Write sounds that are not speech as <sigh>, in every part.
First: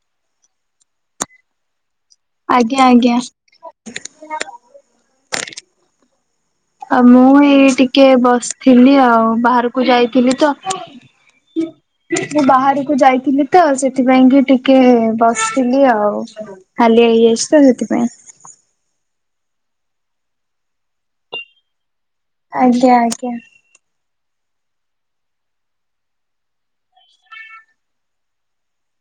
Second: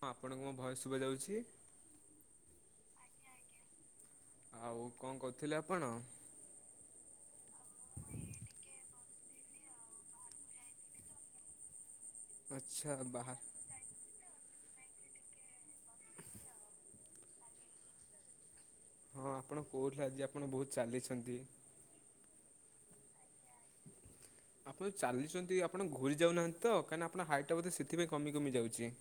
ହଁ ଆପଣଙ୍କୁ ମୋ ଭଏସ ଶୁଭା ଯାଉଛି? ଆଜ୍ଞା ଆଜ୍ଞା। ଆଉ କଣ କରୁଥିଲେ ଆପଣ? ଆଉ ମୁଁ ଏଇ ଟିକେ ବସିଥିଲି ଆଉ ବାହାରକୁ ଯାଇଥିଲି ତ। ମୁଁ ଆଚ୍ଛା ବାହାରକୁ ବାହା ଯାଇଥିଲି ତ ସେ ସେଥିପାଇଁ କି ଟିକେ ବସିଥିଲି ଆଉ ହାଲିଆ ହେଇଯାଇଛି ତ ସେଥିପାଇଁ। ହଁ ଆପଣ କହୁଥିଲେ ଆଜି ଆପଣ ବହୁତ ଚାଲିଛନ୍ତି। ଆଜ୍ଞା ଆଜ୍ଞା। ଆପଣ ଚାଲୁଛନ୍ତି ଆପଣ ଘୁରି ଯାଉନାହାନ୍ତି ତ କାହିଁକିନା ଆପଣ ହାଇଟ ଟା ବୋଧେ ସେଥିପାଇଁ କମି କମି ଯାଉଛି।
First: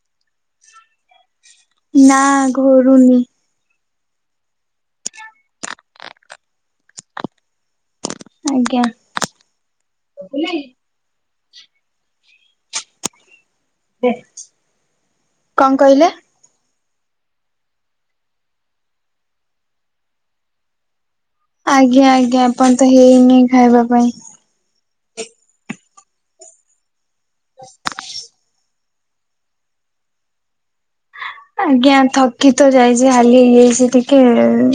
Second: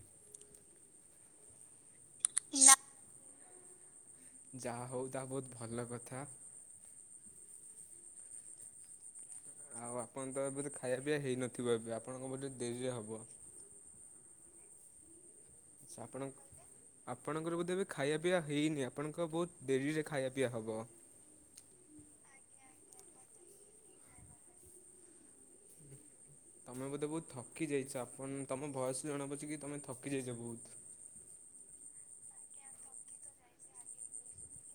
ନା ନା। ଘୁରୁନି। ଯାହା ହଉ ତାହା ବହୁତ ଭଲ କଥା। ଆଜ୍ଞା। ଆଉ ଆପଣ ତ ଏବେ ଖାଇବା ପିଇବା ହେଇନଥିବ ଏବେ ଆପଣଙ୍କ ବୋଧେ ଡେରିରେ ହବ। ୟେସ। ଆଚ୍ଛା ଆପଣଙ୍କ ଆପଣଙ୍କର ବୋଧେ ଏବେ ଖାଇବା ପିଆ ହେଇନି ଆପଣଙ୍କ ବହୁତ ଡେରିରେ ଖାଇବା ପିଆ ହବ। ଆଜ୍ଞା ଆଜ୍ଞା ଏପନ୍ତ ହେଇନି ଖାଇବା ପାଇଁ। ତମେ ବୋଧେ ବହୁତ ଥକି ଯାଇଛ ଆପଣ ତମ ଭଏସ ବି ଜଣା ପଡୁଛି କି ତମେ ଥକି ଯାଇଛ ବହୁତ। ଆଜ୍ଞା ଥକି ତ ଯାଇଛି ହାଲି ହେଇଯାଇଛି ଟିକେ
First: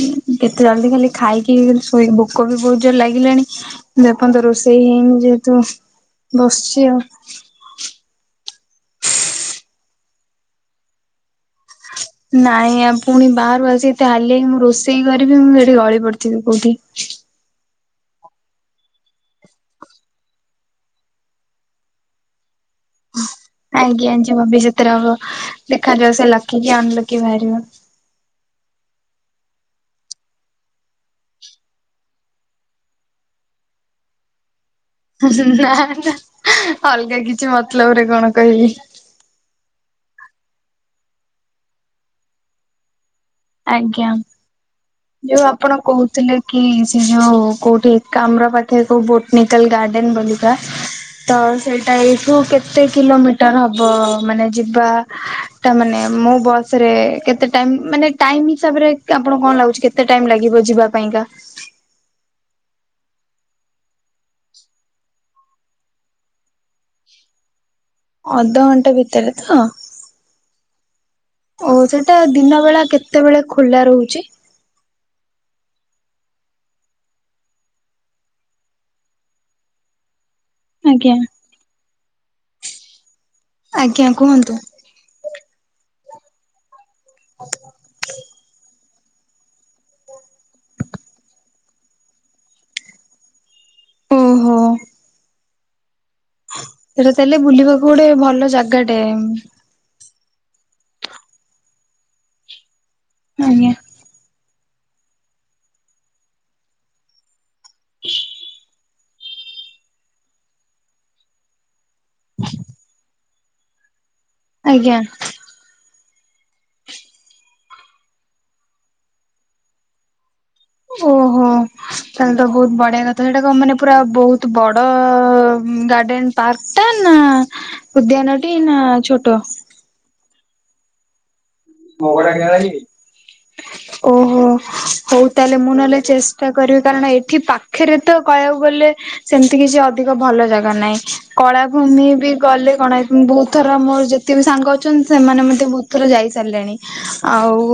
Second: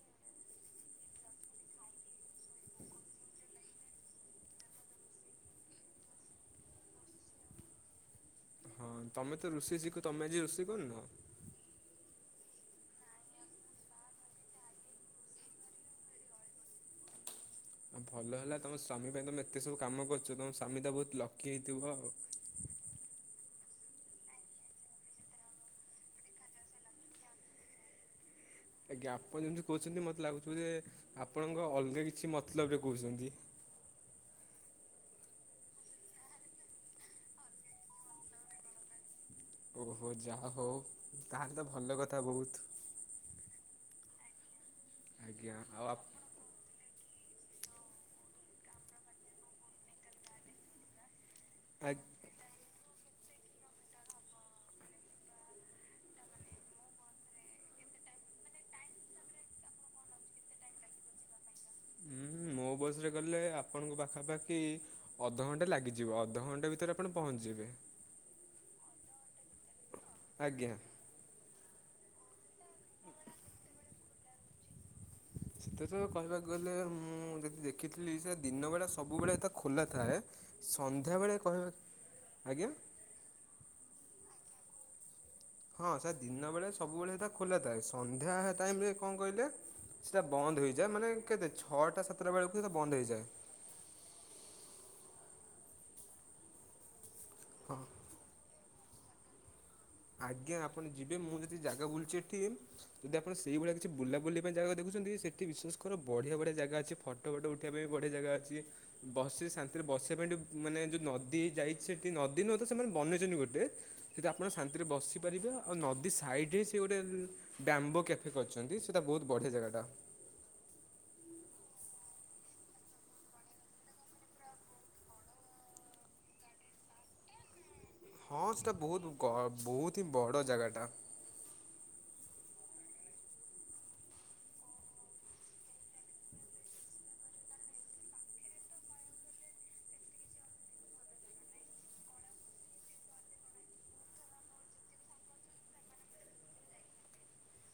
ଯେତେ ଜଲଦି ଖାଲି ଖାଇକି ଶୋଇ ଭୋକ ବି ବହୁତ ଜୋର ଲାଗିଲାଣି ଯେ ପର୍ଯ୍ୟନ୍ତ ରୋଷେଇ ହେଇନି ଯେହେତୁ। ବସିଛି ଆଉ। ହଁ ତମେ ତ ରୋଷେଇ ଶିଖ ତମେ ଆଜି ରୋଷେଇ କରୁନ? ନାଇ ଆଉ ପୁଣି ବାହାରୁ ଆସି ଏତେ ହାଲିଆ ହେଇକି ମୁଁ ରୋଷେଇ କରିବି ମୁଁ ସେଠି ଗଳି ପଡିଥିବି କୋଉଠି। ଆ ଭଲ ହେଲା ତମ ସ୍ଵାମୀ ପାଇଁ ତମେ ଏତେ ସବୁ କାମ କରୁଛ ତମ ସ୍ଵାମୀ ତ ବହୁତ ଲକି ହେଇଥିବ ଆଉ। ଆଜ୍ଞା ଯିଏ ଭବିଷ୍ୟତରେ ହବ ଦେଖାଯାଉ ସେ ଲକି କି ଅନଲକି ବାହାରିବ। ଆଜ୍ଞା ଆପଣ ଯେମିତି କହୁଛନ୍ତି ମୋତେ ଲାଗୁଛୁ ଯେ ଆପଣଙ୍କ ଅଲଗା କିଛି ମତଲବରେ କହୁଛନ୍ତି। ହୁଁ ହୁଁ ନା ନା ଅଲଗା କିଛି ମତଲବ ରେ କଣ କହିବି। ଓହୋ ଯାହା ହଉ ତାହେଲେ ତ ଭଲ କଥା ବହୁତ। ଆଜ୍ଞା ଯୋଉ ଆଜ୍ଞା ଆପଣ ଆଉ ଆପ କହୁଥିଲେ କି ସିଏ ଯୋଉ କୋଉଠି ଏକାମ୍ର ପାଖରେ କୋଉ ବୋଟନିକାଲ ଗାର୍ଡେନ ବୋଲିକା। ତ ଆ ସେଇଟା ଏଇଠୁ କେ କେତେ କିଲୋମିଟର ହବ? ମାନେ ଯିବା ଟା ମାନେ ମୋ ବସ ବସ ରେ କେତେ ଟାଇମ ମାନେ ଟାଇମ ହିସାବରେ ଆପଣ କଣ ଲାଗୁଛି କେତେ ଟାଇମ ଲାଗିବ ଯିବା ପାଇଁ କା? ଉଁ ହୁଁ ମୋ ବସରେ ଗଲେ ଆପଣଙ୍କୁ ପାଖାପାଖି। ଅଧ ଘଣ୍ଟେ ଲାଗିଯିବ ଅଧ ଘଣ୍ଟେ ଭିତରେ ଆପଣ ପହଞ୍ଚିଯିବେ। ଅଧଘଣ୍ଟା ଭିତରେ ତ? ଆଜ୍ଞା। ଆଉ ସେଟା ଦିନ ବେଳା କେତେବେଳେ ଖୋଲା ରହୁଛି? <inaudible> ସେଟା ତ କହିବାକୁ ଗଲେ ମୁଁ ଯଦି ଦେଖିଥିଲି ସେ ଦିନ ବେଳା ସବୁବେଳେ ତ ଖୋଲା ଥାଏ। ଆଜ୍ଞା। ସନ୍ଧ୍ୟାବେଳେ କହିବ ଆଜ୍ଞା। ଆଜ୍ଞା କୁହନ୍ତୁ। ହଁ ସା ଦିନବେଳେ ସବୁବେଳେ ତ ଖୋଲା ଥାଏ ସନ୍ଧ୍ୟା ଟାଇମ୍ ରେ କଣ କହିଲେ। ସେଟା ବନ୍ଦ ହେଇଯାଏ, ମାନେ କେତେ ଛଅଟା ସାତଟା ବେଳକୁ ହୁଏତ ବନ୍ଦ ହେଇଯାଏ। ଓହୋ। ସେଟା ତାହେଲେ ହଁ। ବୁଲିବାକୁ ଗୋଟେ ଭଲ ଜାଗାଟେ। ଆଜ୍ଞା ଆପଣ ଯିବେ ମୁଁ ଯେତିକି ଜାଗା ବୁଲୁଛି ହେଠି ଯଦି ଆପଣ ଆଜ୍ଞା। ସେଇଭଳିଆ କିଛି ବୁଲାବୁଲି <unintelligible> ଜାଗା ଦେଖୁଛନ୍ତି ସେଠି ବିଶ୍ୱାସ୍ କର ବଢ଼ିଆ ବଢ଼ିଆ ଜାଗା ଅଛି ଫଟୋ ଫଟୋ ଉଠେଇବା ପାଇଁ ବଢ଼ିଆ ଜାଗା ଅଛି। ବସି ଶାନ୍ତିରେ ବସିବା ପାଇଁ ଟିକେ ମାନେ ଯୋଉ ନଦୀ ଯାଇ ସେଠି ନଦୀ ନୁହଁ ତ ସେମାନେ ବନେଇଛନ୍ତି ଗୋଟେ ସେଦି ଆପଣ ଶାନ୍ତିରେ ଆଜ୍ଞା। ବସି ପାରିବେ ଆଉ ନଦୀ ସାଇଡ୍ ରେ ସେ ଗୋଟେ ବ୍ୟାମ୍ବୋ କ୍ୟାଫେ କରିଛନ୍ତି ସେତା ବୋହୁତ୍ ବଢ଼ିଆ ଜାଗାଟା। ଓହୋ। ତାହେଲେ ତ ବୋହୁତ୍ ବଢ଼ିଆ କଥା ହେଟା କ ମାନେ ପୁରା ବୋହୁତ୍ ବଡ଼ ଗାର୍ଡେନ୍ ପାର୍କ ଟା ନା ଉଦ୍ୟାନ ଟି ନା ଛୋଟ? ତି ବଡ଼ ଜାଗାଟା। ମଗଡା ଖ <inaudible> ଓହୋ ହଉ ତାହେଲେ ମୁଁ ନହେଲେ ଚେଷ୍ଟା କରିବି କାରଣ ଏଠି ପାଖରେ ତ କହିବାକୁ ଗଲେ ସେମ୍ ତି କିଛି ଅଧିକ ଭଲ ଜାଗା ନାହିଁ କଳାଭୂମି ବି ଗଲେ କଣ ଏ ବୋହୁତ୍ ଥର ମୋର ଯେ ତେ ବି ସାଙ୍ଗ ଅଛନ୍ତି ସେମାନେ ମଧ୍ୟ ବୋହୁତ୍ ଥର ଯାଇ ସାରିଲେଣି ଆଉ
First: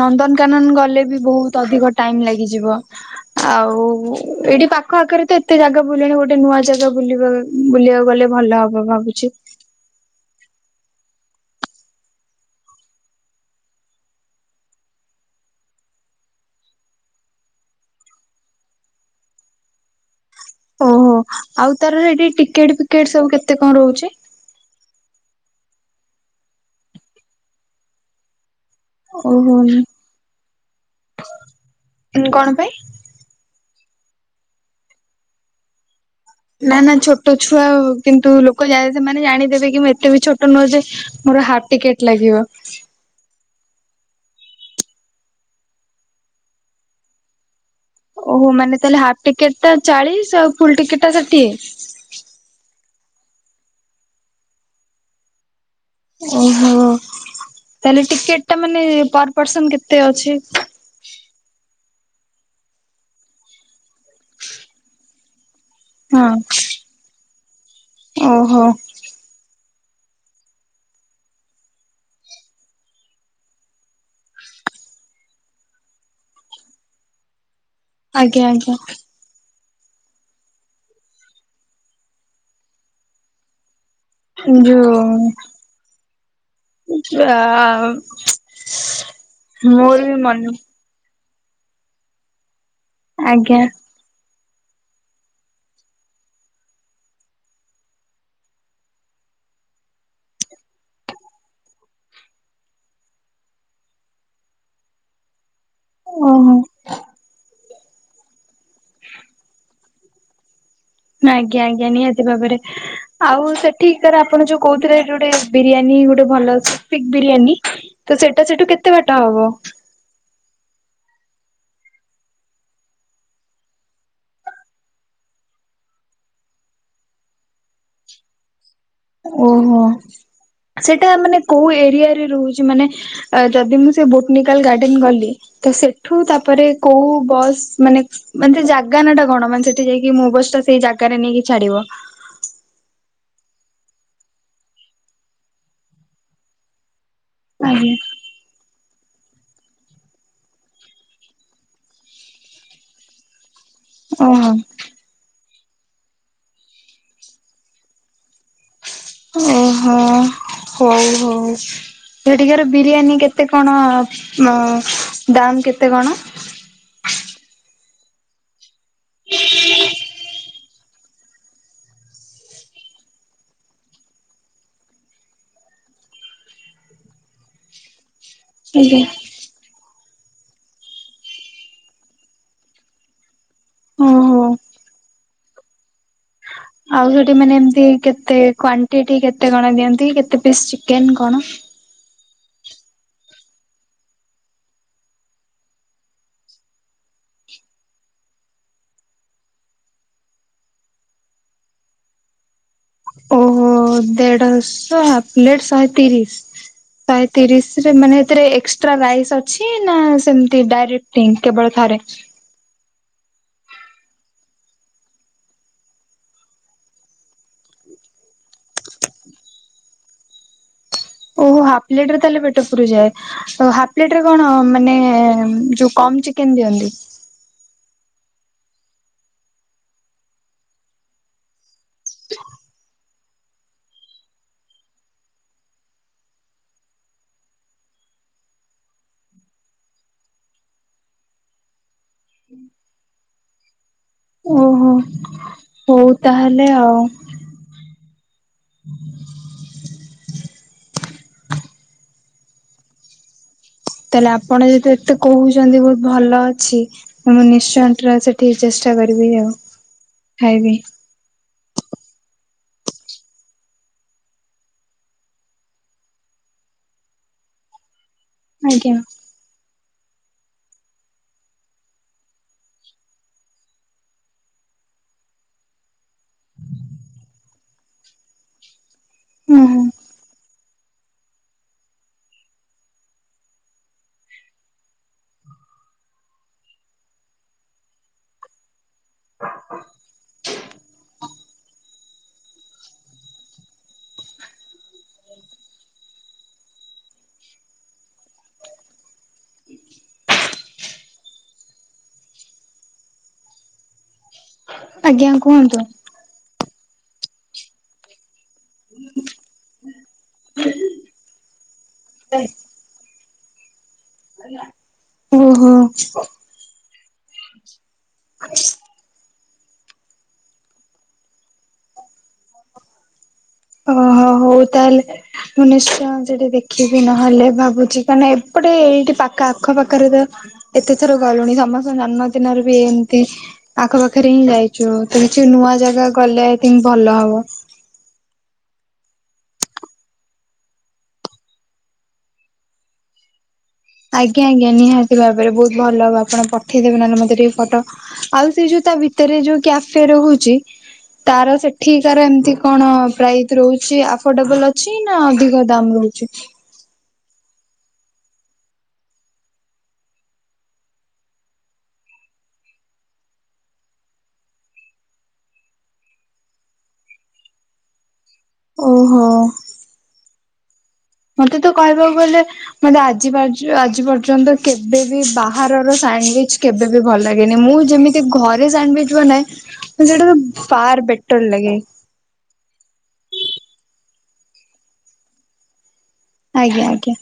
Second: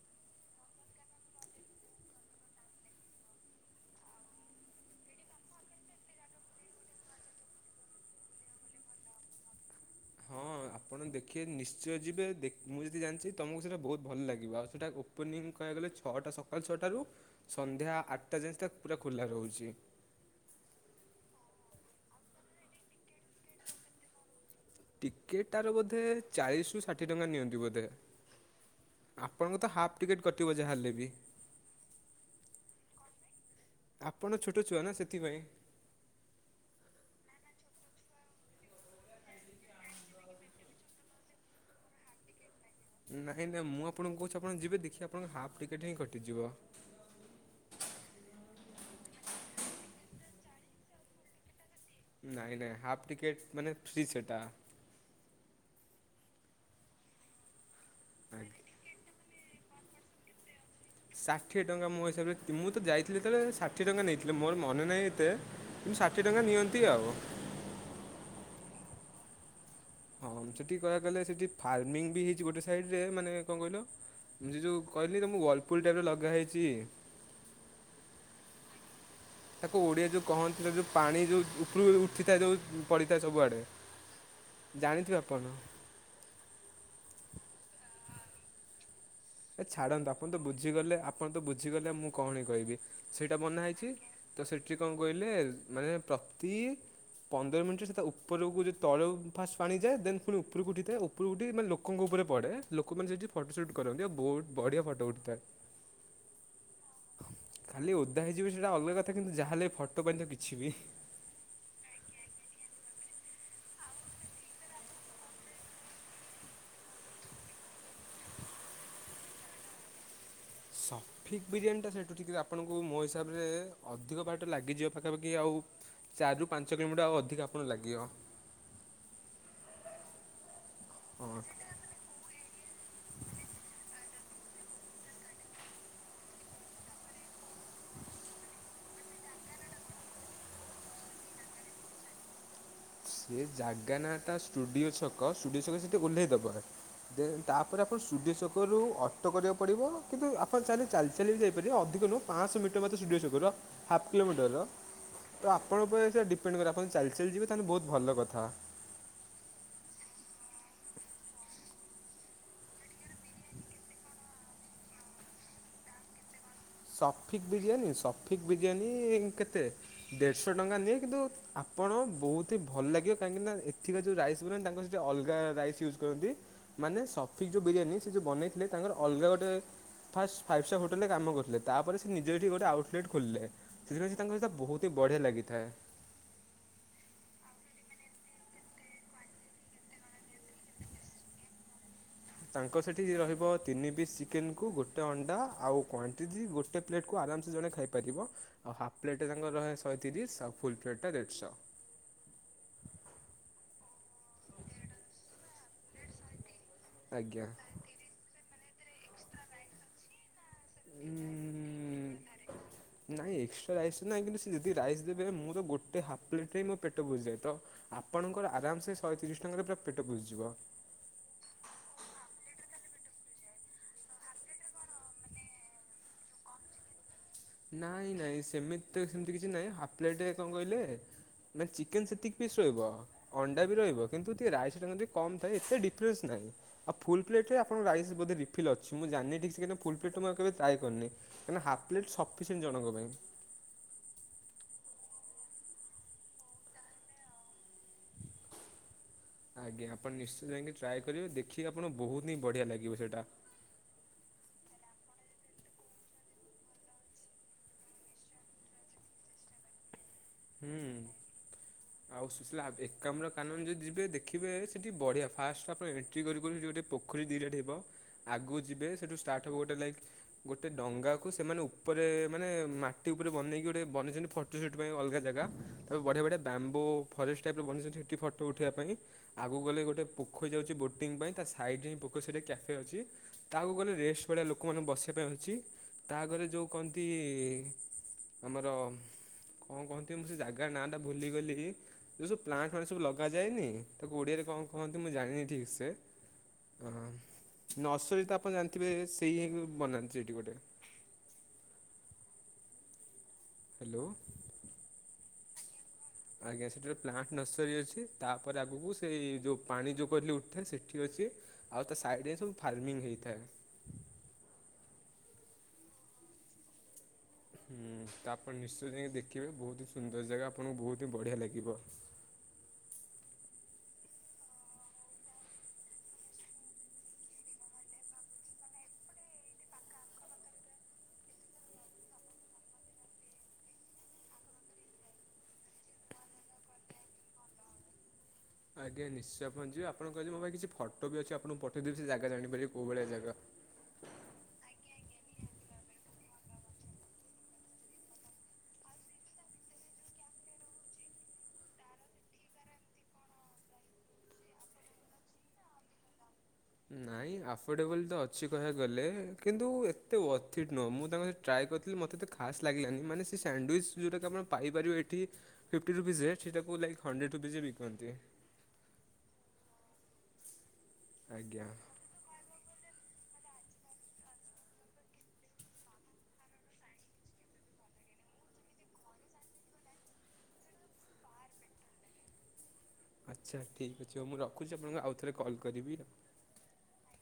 ନନ୍ଦନ୍ କାନନ୍ ଗଲେ ବି ବୋହୁତ୍ ଅଧିକ ଟାଇମ୍ ଲାଗିଯିବ। ଆଉ ଏଇଠି ପାଖ ଆଖରେ ତ ଏତେ ଜାଗା ବୁଲିଣି ଗୋଟେ ନୂଆ ଜାଗା ବୁଲିବା ବୁଲିବାକୁ ଗଲେ ଭଲ ହବ ଭାବୁଛି। ହଁ ଆପଣ ଦେଖିବେ ନିଶ୍ଚୟ ଯିବେ ଦେ ମୁଁ ଯେତିକି ଜାଣିଚି ତମକୁ ସେଇଟା ବୋହୁତ୍ ଭଲ୍ ଲାଗିବ ଆଉ ସେଟା ଓ ଓପନିଂ କହିବାକୁ ଗଲେ ଛଅଟା ସକାଳ ଛଅଟାରୁ ସନ୍ଧ୍ୟା ଆଟ୍ ଟା ଯାଏ <unintelligible> ପୁରା ଖୋଲା ରହୁଛି। ଓହୋ ଆଉ ତାର ସେଇଟି ଟିକେଟ୍ ଫିକେଟ୍ ସବୁ କେତେ କଣ ରହୁଛି? ଟିକେଟ୍ ଟାରୁ ବୋଧେ ଚାଳିଶ୍ ରୁ ଷାଠିଏ ଟଙ୍କା ନିଅନ୍ତି ବୋଧେ। ଓହୋ ଆପଣଙ୍କୁ ତ ହାପ୍ ଟିକେଟ୍ କଟିବ ଯାହେଲେ ବି। କଣ ପାଇଁ? ଆପଣ ଛୋଟ ଛୁଆ ନା ସେଥିପାଇଁ। ନା ନା ଛୋଟ ଛୁଆ କିନ୍ତୁ ଲୋକ ଯାଏ ସେମାନେ ଜାଣି ଦେବେ କି ମୁଁ ଏତେ ବି ଛୋଟ ନୁହଁ ଯେ ମୋର ହାପ୍ ଟିକେଟ ଲାଗିବ। ନାହିଁ ନାଇଁ ମୁଁ ଆପଣଙ୍କୁ କହୁଛି ଆପଣ ଯିବେ ଦେଖିବେ ଆପଣଙ୍କ ହାପ୍ ଟିକେଟ୍ ହିଁ କଟିଯିବ। ଓହୋ ମାନେ ତାହାଲେ ହାପ୍ ଟିକେଟ୍ ଟା ଚାଳିଶ୍ ଆଉ ଫୁଲ୍ ଟିକେଟ୍ ଟା ଷାଠିଏ। ନାଇଁ ନାଇଁ ହାପ୍ ଟିକେଟ୍ ମାନେ ଫ୍ରି ସେଟା। ଓହୋ ତାହାଲେ ଟିକେଟ୍ ଟା ଆଜ୍ଞା। ମାନେ ପର୍ ପର୍ସନ୍ କେତେ ଅଛି? ଷାଠିଏ ଟଙ୍କା ମୋ ହିସାବରେ ମୁଁ ତ ଯାଇଥିଲି ଯେତେବେଳେ ଷାଠିଏ ଟଙ୍କା ନେଇଥିଲେ ମୋର ମନେ ନାହିଁ ଏତେ। କିନ୍ତୁ ଷାଠିଏ ହଁ। ଟଙ୍କା ନିଅନ୍ତି ଆଉ। ଓହୋ। ହଁମ୍ ସେଠି କହିବାକୁ ଗଲେ ସେଠି ଫାର୍ମିଂ ବି ହେଇଛି ଗୋଟେ ସାଇଡ୍ ରେ ମାନେ କଣ କହିଲ? ମୁଁ ଯୋ-ଯୋଉ କହିଲି ତମକୁ ୱାଲ୍ ପୁଲ୍ ଟାଇବ୍ ର ଲଗା ହେଇଚି। ଆଜ୍ଞା ଆଜ୍ଞା। ତାକୁ ଓଡ଼ିଆ ଯୋଉ କହନ୍ତି ତାକୁ ଯୋଉ ପାଣି ଯୋଉ ଉପରୁ ଉଠିଥାଏ ଯୋଉ ପଡ଼ିଥାଏ ସବୁଆଡ଼େ। ଯୋଉ ଜାଣିଥିବେ ଆପଣ? ଯା ଏ ଛାଡ଼ନ୍ତୁ ଆପଣ ତ ବୁଝିଗଲେ ଆପଣ ତ ବୁଝିଗଲେ ଆଉ ମୁଁ କଣ ହି କହିବି ସେଇଟା ଆଜ୍ଞା ବନା ଓହୋ ହେଇଚି। ତ ସେଠି କଣ କହିଲେ ମାନେ ପ୍ରତି ପନ୍ଦର ମିଣ୍ଟିରେ ସେଇତା ଉପରକୁ ଗୁଳି ତଳକୁ ଫାଷ୍ଟ୍ ପାଣି ଯାଏ ଦେନ୍ ପୁଣି ଉପୁରୁକୁ ଉଠିଥାଏ ଉ ପୁରୁକୁଠି ମାନେ ଲୋକଙ୍କ ଉପରେ ପଡ଼େ ଲୋକମାନେ ସେଇଠି ଫଟୋ ସୁଟ୍ କରନ୍ତି ଆଉ ବୋହୁତ୍ ବଢ଼ିଆ ଫଟୋ ଉଠିଥାଏ। ଓହୋ। ଖାଲି ଓଦା ହେଇଯିବେ ସେଟା ଅଲ୍ ଗା କଥା କିନ୍ତୁ ଯାହାହେଲେ ଫଟୋ ପାଇଁ ତ କିଛି ବି। ନା ଆଜ୍ଞା ଆଜ୍ଞା ନିହାତି ଭାବରେ। ଆଉ ସେଠି କାର ଆପଣ ଯୋଉ କହୁଥିଲେ ଯୋଉଟା ବିରିୟାନୀ ଗୋଟେ ଭଲ ସ୍ଟିକ୍ ବିରିୟାନୀ। ତ ସେଟା ସେଠୁ କେତେ ବାଟ ହବ? ସ, ଫିକ୍ ବିରିୟାନୀଟା ସେଇଠୁ ଠିକ ଆପଣଙ୍କୁ ମୋ ହିସାବରେ ଅଧିକ ବାଟ ଲାଗିଯିବ ପାଖାପାଖି ଆଉ ଚାରିରୁ ପାଞ୍ଚ କିଲୋମିଟର ଆଉ ଅଧିକ ଆପଣ ଲାଗିବ। ଓହୋ ସେଇଟା ମାନେ ହଁ କୋଉ ଏରିଆରେ ରହୁଛି ମାନେ ଯଦି ମୁଁ ସେ ବୋଟନିକାଲ ଗାର୍ଡେନ ଗଲି ତ ସେଠୁ ତାପରେ କୋଉ ବସ୍ ମାନେ ମାନେ ସେ ଜାଗା ନାଁ ଟା କଣ, ମାନେ ସେଠି ଯାଇକି ମୋ ବସ୍ ଟା ସେଇ ଜାଗାରେ ନେଇକି ଛାଡିବ। ସେ ଜାଗା ନାଟା ଷ୍ଟୁଡ଼ିଓ ଛକ, ଷ୍ଟୁଡ଼ିଓ ଛକ ସେଠି ଓହ୍ଲାଇ ଦେବ। ଦେନ୍ ତାପରେ ଆଜ୍ଞା। ଆପଣ ଷ୍ଟୁଡିଓ ଛକ କରୁ ଅଟୋ କରିବାକୁ ପଡ଼ିବ। କିନ୍ତୁ ଆପଣ ଚାହିଁଲେ ଚାଲି ଚାଲିକି ବି ଯାଇପାରିବେ ଅଧିକ ନୁହଁ। ପାଶହ ମିଟର ବୋଧେ ଷ୍ଟୁଡିଓ ଛକରୁ। ହାଫ୍ କିଲୋମିଟର ଓହୋ ର, ତ ଆପଣ ଉପରେ ସେଟା ଡିପେଣ୍ଡ ଆପଣ ଯଦି ଚାଲି ଚାଲି ଯିବେ ତାହେଲେ ବହୁତ ଭଲ କଥା। ଓହୋ ହଉ ହଉ। ସେଠିକାର ବିରିୟାନୀ କେତେ କଣ ମ ଦାମ୍ କେତେ କଣ? ସଫିକ୍ ବିରିୟାନୀ, ସଫିକ୍ ବିରିୟାନୀ କେତେ ଦେଢ଼ଶହ ଟଙ୍କା ନିଏ କିନ୍ତୁ ଆପଣ ବହୁତ ହିଁ ଭଲ ଲାଗିବ। କାହିଁକିନା ଏଥିକ ଯେଉଁ ରାଇସ୍ ବନାନ୍ତି ତାଙ୍କର ସେଇଠି ଅଲଗା ରାଇସ୍ ୟୁଜ୍ କରନ୍ତି। ମାନେ ସଫିକ୍ ଯେଉଁ ବିରିୟାନୀ ସେ ଯେଉଁ ବନେଇଥିଲେ ତାଙ୍କର ଆଜ୍ଞା ଅଲଗା ଗୋଟେ ଫାଷ୍ଟ ଫାଇଭ୍ ଷ୍ଟାର୍ ହୋଟେଲ ରେ କାମ କରୁଥିଲେ। ତାପରେ ସେ ନିଜେ ଏଠି ଗୋଟେ ଆଉଟଲେଟ୍ ଖୋଲିଲେ। ସେଥିପାଇଁ ସେ ତାଙ୍କ ଓହୋ। ସହିତ ବହୁତ ହି ବଢ଼ିଆ ଲାଗିଥାଏ। ଆଉ ସେଠି ମାନେ ଏମତି କେତେ କ୍ଵାଣ୍ଟିଟି, କେତେ କଣ ଦିଅନ୍ତି, କେତେ ପିସ୍ ଚିକେନ କଣ? ତାଙ୍କ ସେଇଠି ରହିବ ତିନି ପିସ୍ ଚିକେନକୁ ଗୋଟେ ଅଣ୍ଡା ଆଉ କ୍ୱାଣ୍ଟିଟି ଗୋଟେ ପ୍ଲେଟ୍ କୁ ଆରାମସେ ଜଣେ ଖାଇ ପାରିବ ଆଉ ହାଫ୍ ପ୍ଲେଟରେ ତାଙ୍କର ରହେ ଶହେତିରିଶ ଆଉ ଫୁଲ୍ ପ୍ଲେଟ୍ ଟା ଦେଢ଼ଶହ। ଓହୋ ଦେଢଶହ ହାଫ୍ ପ୍ଲେଟ ଶହେ ତିରିଶ, ଶହେ ଆଜ୍ଞା। ତିରିଶରେ ସେମାନେ ଏଥିରେ ଏକ୍ସଟ୍ରା ରାଇସ୍ ଅଛି ନା ସେମତି ଡାଇରେକ୍ଟ ଟିମ୍ କେବଳ ଥରେ। <inaudible> ନାହିଁ ଏକ୍ସଟ୍ରା ରାଇସ୍ ନାହିଁ। କିନ୍ତୁ ସେ ଯଦି ରାଇସ୍ ଦେବେ ମୁଁ ତ ଗୋଟେ ହାଫ୍ ପ୍ଲେଟ୍ ହିଁ ମୋ ପେଟ ପୁରିଯାଏ। ତ ଆପଣଙ୍କର ଆରାମ ସେ ଶହେତିରିଶ ଟଙ୍କାରେ ପୁରା ପେଟ ପୁରିଯିବ। ଓହୋ ହାଫ୍ ପ୍ଲେଟରେ ତାହେଲେ ପେଟ ପୁରିଯାଏ। ତ ହାଫ ପ୍ଲେଟରେ କଣ ମାନେ-ଏ-ଏ-ଏ ଯୋଉ କମ୍ ଚିକେନ ଦିଅନ୍ତି। ନାଇଁ ନାଇଁ ସେମିତି ତ ସେମତି କିଛି ନାଇଁ ହାଫ୍ ପ୍ଲେଟରେ କଣ କହିଲେ ନାଇ ଚିକେନ୍ ସେତିକି ପିସ୍ ରହିବ। ଅଣ୍ଡା ବି ରହିବ କିନ୍ତୁ ଟିକେ ରାଇସଟା ଯଦି କମ ଥାଏ ଏତେ ଡିଫରେନ୍ସ ନାହିଁ। ଆଉ ଫୁଲ ପ୍ଲେଟରେ ଆପଣଙ୍କ ରାଇସ୍ ବୋଧେ ରିଫିଲ୍ ଅଛି। ମୁଁ ଜାନିନି ଠିକସେ। ଫୁଲ୍ ପ୍ଲେଟ୍ ଆଉ କେବେ ଟ୍ରାଏ କରିନି। କାରଣ ହାଫ୍ ପ୍ଲେଟ୍ ସଫିସିଏଣ୍ଟ ଜଣଙ୍କ ପାଇଁ। ଓହୋ ହଉ ତାହେଲେ ଆଉ। <inaudible> ଆଜ୍ଞା ଆପଣ ନିଶ୍ଚିତ ଯାଇକି ଟ୍ରାଏ କରିବେ। ଦେଖିବେ ଆପଣଙ୍କୁ ବହୁତିହିଁ ବଢିଆ ଲାଗିବ ସେଇଟା। ତାହେଲେ ଆପଣ ଯଦି ଏତେ କହୁଛନ୍ତି ବହୁତ ଭଲ ଅଛି ମୁଁ ନିଶ୍ଚୟ ପ୍ରାଏ ସେଠିକି ଚେଷ୍ଟା କରିବି ଆଉ ଖାଇବି ହୁଁ। ଆଉ ସୁଶିଳାଏକ୍ରାମ କାନନ ଯଦି ଯିବେ ଦେଖିବେ ସେଠି ବଢିଆ ଫାଷ୍ଟ ତାପରେ ଏଣ୍ଟ୍ରି କରୁ କରୁ ଯୋଉଠି ପୋ ପୋଖରୀ ଦୁଇ ଟା ଥିବା ଆଗକୁ ଯିବେ ଆଜ୍ଞା ସେଇଠୁ ଷ୍ଟାର୍ଟ ଗୋଟେ ଲାଇଟ୍ ଗୋଟେ ଡଙ୍ଗାକୁ ସେମାନେ ଉପରେ ମାନେ ମାଟି ଉପରେ ବନେଇକି ଗୋଟେ ବନେଇଛନ୍ତି ଫଟୋ ସୁଟ ପାଇଁ ଅଲଗା ଜାଗା ତାକୁ ବଢିଆ ବଢିଆ ବ୍ୟାମ୍ବୋ ଫରେଷ୍ଟ ଟାଇପର ବନେଇଛନ୍ତି, ସେଠି ଫଟୋ ଉଠେଇବା ପାଇଁ। ହୁଁ ଆଗକୁ ହୁଁ। ଗଲେ ଗୋଟେ ପୋଖରୀ ଯାଉଛି ବୋଟିଂ ପାଇଁ ତା ସାଇଡରେ ହିଁ ପୋକୋଶୀରିଆ କ୍ୟାଫେ ଅଛି। ତାହା ଆଗକୁ ଗଲେ ରେଷ୍ଟ ଭଳିଆ ଲୋକମାନେ ବସିବା ପାଇଁ ଅଛି। ତାଆଗରେ ଯଉ କହନ୍ତି-ଇ-ଇ-ଇ ଆମର କଣ କହନ୍ତି ମୁଁ ସେ ଜାଗା ନାଁଟା ଭୁଲିଗଲି, ଯୋଉ ସବୁ ପ୍ଲାଣ୍ଟ ମାନେ ସବୁ ଲଗାଯାଏନି। ତାକୁ ଓଡିଆରେ କଣ କହନ୍ତି ମୁଁ ଜାଣିନି ଠିକ ସେ। ହଁ ନର୍ସରୀ ତ ଆପଣ ଜାଣିଥିବେ ସେଇ ହିକ ବନାନ୍ତି ସେଇଠି ଗୋଟେ। ହ୍ୟାଲୋ, ଆଜ୍ଞା କୁହନ୍ତୁ, ଆଜ୍ଞା ସେଠି ଗୋଟେ ପ୍ଲାଣ୍ଟ ନର୍ସରୀ ଅଛି। ତାପରେ ଆଗକୁ ସେଇ ଯେଉଁ ପାଣି ଯେଉଁ କହିଲି ଉଠେ ସେଠି ଅଛି। ଆଉ ତା ସାଇଡରେ ସବୁ ଫାର୍ମିଂ ହେଇଥାଏ। ଓହୋ, ହୁଁ ତ ଆପଣ ନିଶ୍ଚୟ ଯାଇକି ଦେଖିବେ ବହୁତ ହି ସୁନ୍ଦର ଜାଗା ଆପଣଙ୍କୁ ବହୁତ ହି ବଢିଆ ଲାଗିବ। ଓହୋ ହଉ ତାହେଲେ ମୁଁ ନିଶ୍ଚୟ ସେଠି ଦେଖିବି ନହେଲେ ଭାବୁଛି କାହି ନା ଏପଟେ ଏଇଠି ପାଖ ଆଖପାଖରେ ତ କେତେ ଥର ଗଲୁଣି ସମସ୍ତଙ୍କ ଜନ୍ମଦିନରେ ବି ଏମିତି। ଆଖ ପାଖରେ ହିଁ ଯାଇଛୁ ତ କିଛି ନୂଆ ଜାଗା ଗଲେ ଆଇଥିଙ୍କ ଭଲ ହବ। ଆଜ୍ଞା ନିଶ୍ଚୟ ପହଞ୍ଚିବ ଆପଣମୋ ପାଇଁ କି ଫଟୋ ଅଛି ଆପଣଙ୍କୁ ପଠେଇ ଦେବି ସେ ଜାଗା ଜାଣିପାରିବେ କଉଭଳିଆ ଜାଗା। ଆଜ୍ଞା ଆଜ୍ଞା ନିହାତି ଭାବରେ ବହୁତ ଭଲ ହବ ଆପଣ ପଠେଇଦେବେ ନହେଲେ ମତ ଟିକେ ଫଟୋ। ଆଉ ସେ ଯୋଉ ତା ଭିତରେ ଯୋଉ କ୍ୟାଫେ ସେଡ୍‌ ହେଉଛି ତାର ସେଠିକାର ଏମିତି କଣ ପ୍ରାଇସ୍ ରହୁଛି ଆଫୋର୍ଡେବଲ୍ ଅଛି। ନା ଅଧିକ ଦାମ୍ ରହୁଛି ନାଇଁ ଆଫୋର୍ଡେବଲ୍ ତ ଅଛି କହିବାକୁ ଗଲେ କିନ୍ତୁ ଏତେ ଅଥିଟ୍ ନୁହେଁ ମୁଁ ତାଙ୍କ ଟ୍ରାଏ କରିଥିଲି ମତେ ଏତେ ଖାସ୍ ଲାଗିଲାନି ମାନେ ସେଇ ସାଣ୍ଡୱିଚ ଯୋଉଟା କି ଆପଣ ପାଇପାରିବେ ଏଠି ଫିଫ୍ଟ ରୁପିଜି ଯେ ସେଇଟାକୁ କୁାଲାକ ହଣ୍ଡ୍ରେଡ଼ ରୁପିଜେ ବିକନ୍ତି ଓ ହୋ। ମତେ ଆଜ୍ଞା ତ କହିବାକୁ ଗଲେ ମତେ ଆଜି ଆଜି ପର୍ଯ୍ୟନ୍ତ କେବେବ ବାହାରର ସାଣ୍ଡୱିଚ କେବେବି ଭଲ ଲାଗେନି ମୁଁ ଯେମିତି ସେ ଘରେ ସାଣ୍ଡୱିଚ ବନାଏ ସେଟାକୁ ଫାର ବେଟର ଲାଗେ ଆଚ୍ଛା ଠିକ୍ ଅଛି ହଉ ମୁଁ ରଖୁଛି ଆପଣଙ୍କୁ ଆଉ ଥରେ କଲ୍ କରିବି ଆଉ ଆଜ୍ଞା ଆଜ୍ଞା।